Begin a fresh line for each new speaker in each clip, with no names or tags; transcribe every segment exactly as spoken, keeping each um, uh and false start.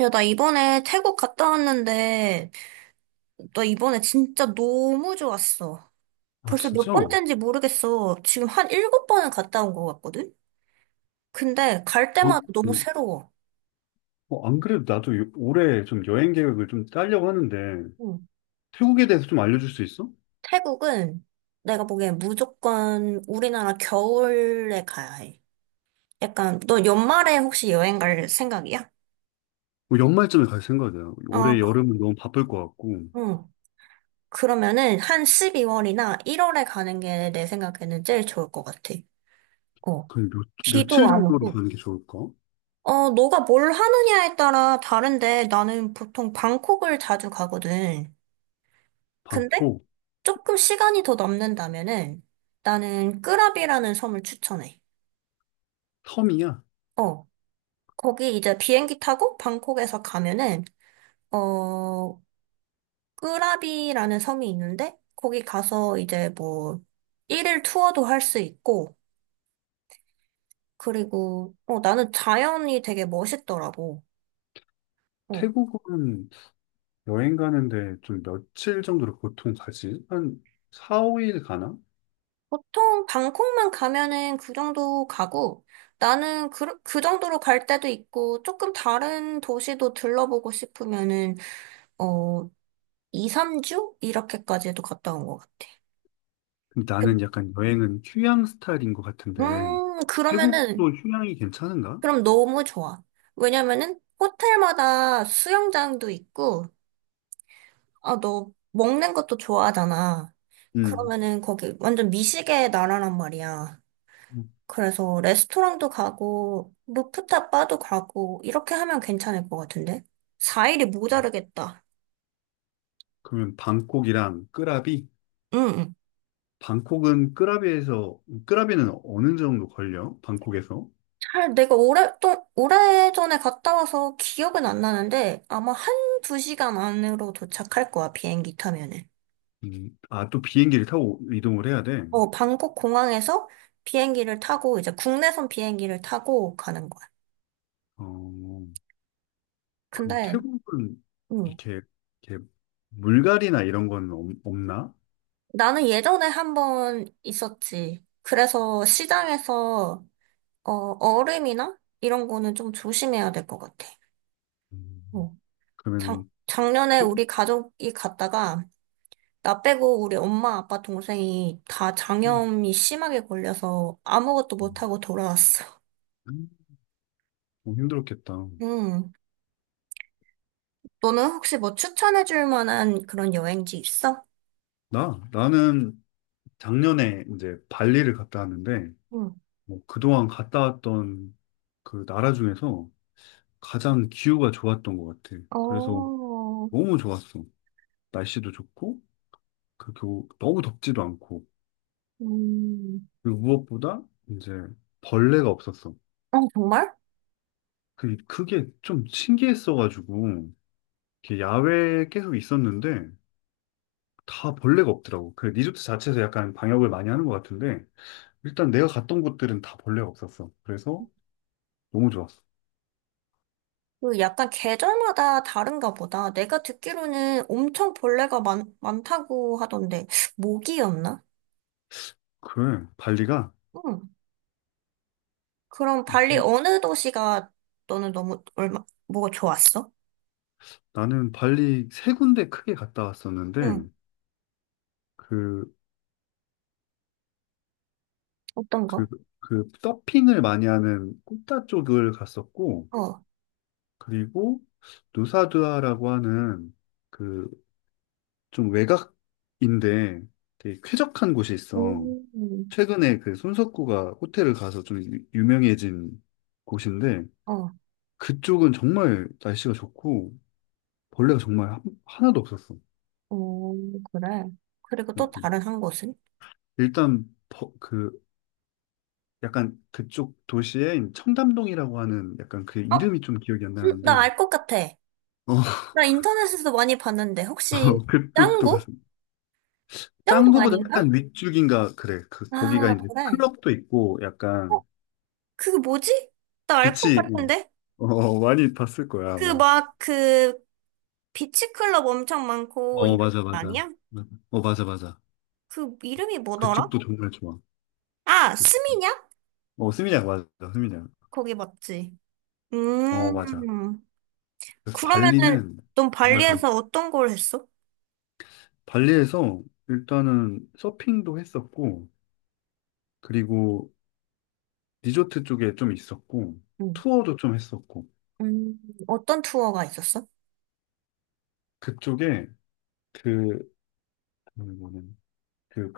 야, 나 이번에 태국 갔다 왔는데, 나 이번에 진짜 너무 좋았어.
아,
벌써 몇
진짜? 어,
번째인지 모르겠어. 지금 한 일곱 번은 갔다 온 것 같거든? 근데 갈 때마다 너무
음,
새로워.
어, 안 그래도 나도 요- 올해 좀 여행 계획을 좀 짜려고 하는데,
응.
태국에 대해서 좀 알려줄 수 있어?
태국은 내가 보기엔 무조건 우리나라 겨울에 가야 해. 약간, 너 연말에 혹시 여행 갈 생각이야?
뭐 연말쯤에 갈 생각이야.
어,
올해
거-
여름은 너무 바쁠 것 같고,
응. 그러면은 한 십이월이나 일월에 가는 게 내 생각에는 제일 좋을 것 같아. 어.
그 몇, 며칠
비도 안
정도로
오고.
가는 게 좋을까?
어, 너가 뭘 하느냐에 따라 다른데 나는 보통 방콕을 자주 가거든. 근데
방콕.
조금 시간이 더 남는다면은 나는 끄라비라는 섬을 추천해.
섬이야.
어, 거기 이제 비행기 타고 방콕에서 가면은 어, 끄라비라는 섬이 있는데 거기 가서 이제 뭐 일일 투어도 할 수 있고 그리고 어, 나는 자연이 되게 멋있더라고. 어,
태국은 여행 가는데 좀 며칠 정도로 보통 가지? 한 사, 오 일 가나?
보통 방콕만 가면은 그 정도 가고 나는 그, 그 정도로 갈 때도 있고 조금 다른 도시도 들러보고 싶으면은 어 이, 삼 주 이렇게까지도 갔다 온 것 같아.
근데 나는 약간 여행은 휴양 스타일인 것 같은데,
음,
태국도
그러면은
휴양이 괜찮은가?
그럼 너무 좋아. 왜냐면은 호텔마다 수영장도 있고 아, 너 먹는 것도 좋아하잖아.
음.
그러면은 거기 완전 미식의 나라란 말이야.
음.
그래서 레스토랑도 가고, 루프탑 바도 가고, 이렇게 하면 괜찮을 것 같은데? 사 일이 모자르겠다.
그러면 방콕이랑 끄라비.
응, 응.
방콕은 끄라비에서, 끄라비는 어느 정도 걸려? 방콕에서?
잘, 내가 오랫동, 오래전에 갔다 와서 기억은 안 나는데, 아마 한 두 시간 안으로 도착할 거야, 비행기 타면은.
음, 아, 또 비행기를 타고 이동을 해야 돼.
어, 방콕 공항에서 비행기를 타고, 이제 국내선 비행기를 타고 가는 거야.
어, 그럼
근데,
태국은
음,
이렇게, 이렇게 물갈이나 이런 건 없- 없나?
나는 예전에 한 번 있었지. 그래서 시장에서 어, 얼음이나 이런 거는 좀 조심해야 될 것 같아.
음,
어. 작,
그러면
작년에
태국?
우리 가족이 갔다가 나 빼고 우리 엄마, 아빠, 동생이 다
음,
장염이 심하게 걸려서 아무것도 못하고 돌아왔어.
음, 어, 힘들었겠다.
음. 너는 혹시 뭐 추천해줄 만한 그런 여행지 있어?
나? 나는 작년에 이제 발리를 갔다 왔는데,
응.
뭐 그동안 갔다 왔던 그 나라 중에서 가장 기후가 좋았던 것 같아. 그래서
어,
너무 좋았어. 날씨도 좋고, 그 교, 너무 덥지도 않고,
음.
그리고 무엇보다 이제 벌레가 없었어.
어, 정말?
그, 그게 좀 신기했어가지고, 이렇게 야외에 계속 있었는데, 다 벌레가 없더라고. 그 리조트 자체에서 약간 방역을 많이 하는 것 같은데, 일단 내가 갔던 곳들은 다 벌레가 없었어. 그래서 너무 좋았어.
그 약간 계절마다 다른가 보다. 내가 듣기로는 엄청 벌레가 많, 많다고 하던데, 모기였나?
그래, 발리가
응. 그럼 발리
좀,
어느 도시가 너는 너무 얼마 뭐가 좋았어?
나는 발리 세 군데 크게 갔다
응,
왔었는데, 그,
어떤
그,
거?
그 서핑을 많이 하는 꾸따 쪽을 갔었고,
어,
그리고 누사두아라고 하는 그 좀 외곽인데 되게 쾌적한 곳이 있어.
음,
최근에 그 손석구가 호텔을 가서 좀 유- 유명해진 곳인데
어,
그쪽은 정말 날씨가 좋고 벌레가 정말 한- 하나도 없었어.
어, 그래. 그리고 또
음, 음.
다른 한 곳은?
일단 버- 그 약간 그쪽 도시에 청담동이라고 하는 약간 그
어,
이름이 좀 기억이 안
음, 나
나는데
알 것 같아.
어,
나 인터넷에서 많이 봤는데 혹시
그쪽도
짱구?
갔어.
짱구
짱구보다
아닌가?
약간 윗줄기인가 그래. 그 거기가
아,
이제
그래.
클럽도 있고
어,
약간
그게 뭐지? 나 알 것
빛이 음,
같은데?
어, 어, 많이 봤을 거야
그
아마.
막 그 비치클럽 엄청 많고
어,
이런
맞아,
거
맞아.
아니야?
맞아. 어, 맞아, 맞아.
그 이름이 뭐더라?
그쪽도 정말 좋아.
아,
그쪽도.
스미냑?
어, 스미냑 맞아. 스미냑.
거기 맞지?
어, 맞아.
음.
그래서
그러면은
발리는
넌
정말 강.
발리에서 어떤 걸 했어?
발리에서 일단은 서핑도 했었고 그리고 리조트 쪽에 좀 있었고
응.
투어도 좀 했었고
음, 어떤 투어가 있었어?
그쪽에 그 뭐냐면 그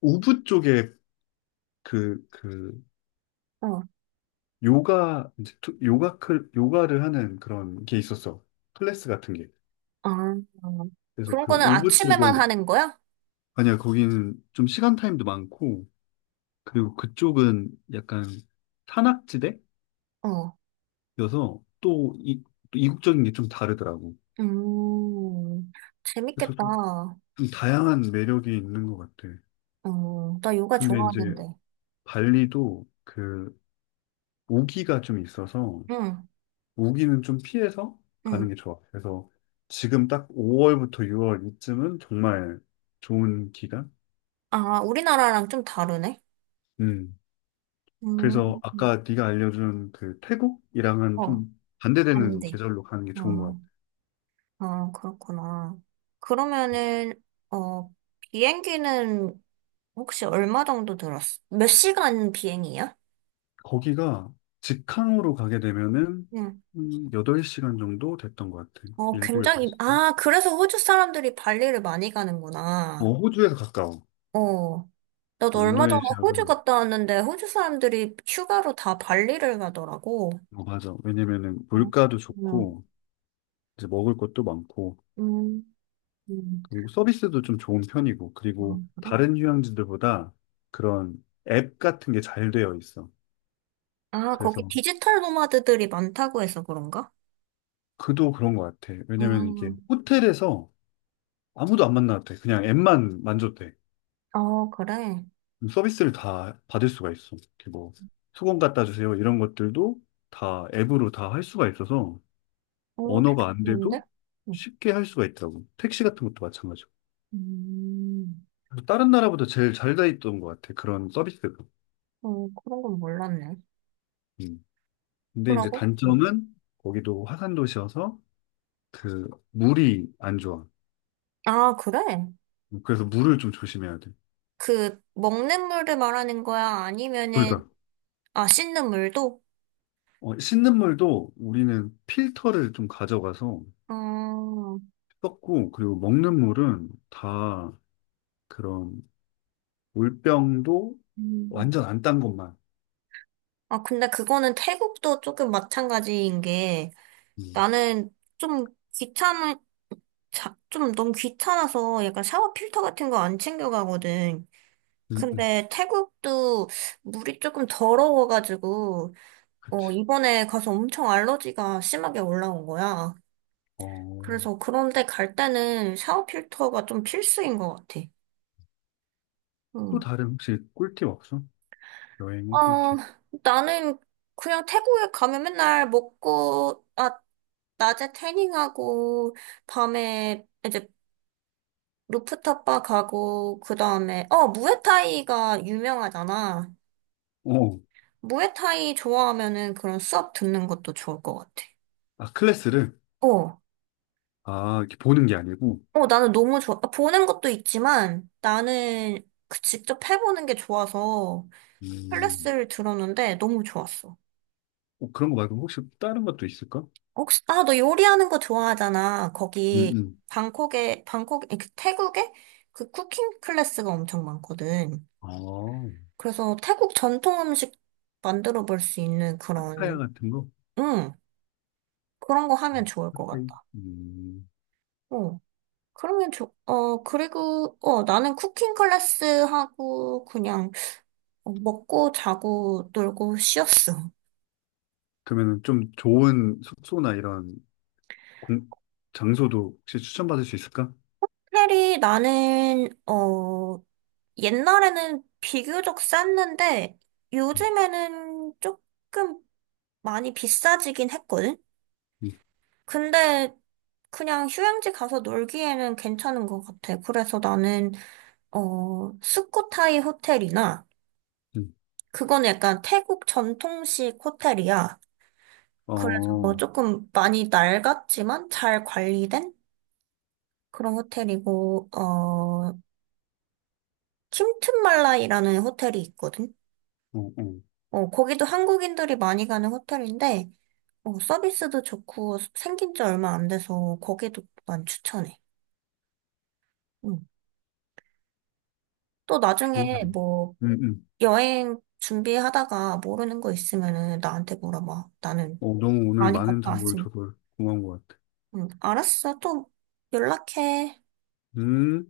우붓 쪽에 그그
어,
요가, 이제 투- 요가, 클, 요가를 하는 그런 게 있었어. 클래스 같은 게.
아,
그래서
그런
그
거는 그-
오브
아침에만
쪽은.
하는 거야?
아니야, 거기는 좀 시간 타임도 많고, 그리고 그쪽은 약간 산악지대여서
어,
또 이, 또 이국적인 게 좀 다르더라고.
음, 재밌겠다.
그래서 좀, 좀 다양한 매력이 있는 것 같아.
어, 나 요가
근데 이제
좋아하는데.
발리도 그 모기가 좀 있어서
응,
우기는 좀 피해서 가는
응.
게 좋아. 그래서 지금 딱 오월부터 유월 이쯤은 정말 좋은 기간.
아, 우리나라랑 좀 다르네?
음.
음,
그래서 아까 네가 알려준 그 태국이랑은
어,
좀 반대되는
반대.
계절로 가는 게 좋은 것
아,
같아.
아, 그렇구나. 그러면은, 어, 비행기는 혹시 얼마 정도 들었어? 몇 시간 비행이야?
거기가 직항으로 가게 되면은
응.
음, 여덟 시간 정도 됐던 것 같아.
어,
일곱,
굉장히,
여덟 시간.
아, 그래서 호주 사람들이 발리를 많이 가는구나.
어, 호주에서 가까워.
어. 나도
어,
얼마 전에
인도네시아가.
호주 갔다 왔는데, 호주 사람들이 휴가로 다 발리를 가더라고.
어, 맞아. 왜냐면은
어,
물가도
음,
좋고 이제 먹을 것도 많고
음, 음.
그리고 서비스도 좀 좋은 편이고,
아,
그리고
그래?
다른 휴양지들보다 그런 앱 같은 게 잘 되어 있어.
아, 거기
그래서
디지털 노마드들이 많다고 해서 그런가?
그도 그런 것 같아. 왜냐면 이게
음,
호텔에서 아무도 안 만나도 돼. 그냥 앱만 만져도 돼.
어, 그래.
그럼 서비스를 다 받을 수가 있어. 이렇게 뭐 수건 갖다 주세요. 이런 것들도 다 앱으로 다 할 수가 있어서
오,
언어가
되게
안 돼도
좋은데? 음,
쉽게 할 수가 있더라고. 택시 같은 것도 마찬가지고.
음,
그래서 다른 나라보다 제일 잘 돼 있던 것 같아. 그런 서비스가.
어, 그런 건 몰랐네.
음. 근데 이제
그러고? 어.
단점은 거기도 화산 도시여서 그 물이 안 좋아.
아, 그래?
그래서 물을 좀 조심해야 돼.
그 먹는 물을 말하는 거야?
둘
아니면은
다.
아 씻는 물도?
어, 씻는 물도 우리는 필터를 좀 가져가서
어,
썼고, 그리고 먹는 물은 다 그런 물병도
음.
완전 안 딴 것만.
아 근데 그거는 태국도 조금 마찬가지인 게
음,
나는 좀 귀찮은 자- 좀 너무 귀찮아서 약간 샤워 필터 같은 거 안 챙겨가거든.
음, 음,
근데 태국도 물이 조금 더러워가지고 어
그치.
이번에 가서 엄청 알러지가 심하게 올라온 거야.
어,
그래서 그런데 갈 때는 샤워 필터가 좀 필수인 것 같아.
또
응.
다른 혹시 꿀팁 없어?
어,
여행의 꿀팁.
나는 그냥 태국에 가면 맨날 먹고, 아, 낮에 태닝하고, 밤에 이제 루프탑 바 가고, 그 다음에, 어, 무에타이가 유명하잖아.
어,
무에타이 좋아하면은 그런 수업 듣는 것도 좋을 것 같아.
아, 클래스를?
어,
아, 이렇게 보는 게 아니고,
어, 나는 너무 좋아. 아, 보는 것도 있지만, 나는 그 직접 해보는 게 좋아서
음,
클래스를 들었는데 너무 좋았어.
어, 그런 거 말고 혹시 다른 것도 있을까?
혹시, 아, 너 요리하는 거 좋아하잖아.
음,
거기,
음.
방콕에, 방콕, 아니, 그 태국에 그 쿠킹 클래스가 엄청 많거든.
어,
그래서 태국 전통 음식 만들어 볼 수 있는
파타야
그런,
같은 거?
응, 그런 거 하면 좋을 것
팟타이?
같다.
음.
어, 그러면 좋, 어, 그리고, 어, 나는 쿠킹 클래스 하고, 그냥, 어, 먹고, 자고, 놀고, 쉬었어.
그러면 좀 좋은 숙소나 이런 공, 장소도 혹시 추천받을 수 있을까?
특별히 나는, 어, 옛날에는 비교적 쌌는데
음,
요즘에는 조금 많이 비싸지긴 했거든?
음,
근데 그냥 휴양지 가서 놀기에는 괜찮은 것 같아. 그래서 나는, 어, 스코타이 호텔이나,
음.
그거는 약간 태국 전통식 호텔이야.
어,
그래서 뭐
어,
조금 많이 낡았지만 잘 관리된 그런 호텔이고, 어, 킴튼말라이라는 호텔이 있거든?
어,
어, 거기도 한국인들이 많이 가는 호텔인데, 어, 서비스도 좋고 생긴 지 얼마 안 돼서 거기도 난 추천해. 응. 또
좋은,
나중에 뭐
음, 음.
여행 준비하다가 모르는 거 있으면은 나한테 물어봐. 나는
어, 너무 오늘
많이
많은
갔다
정보를
왔으니.
줘서 고마운 것 같아.
응. 알았어. 또 연락해.
음.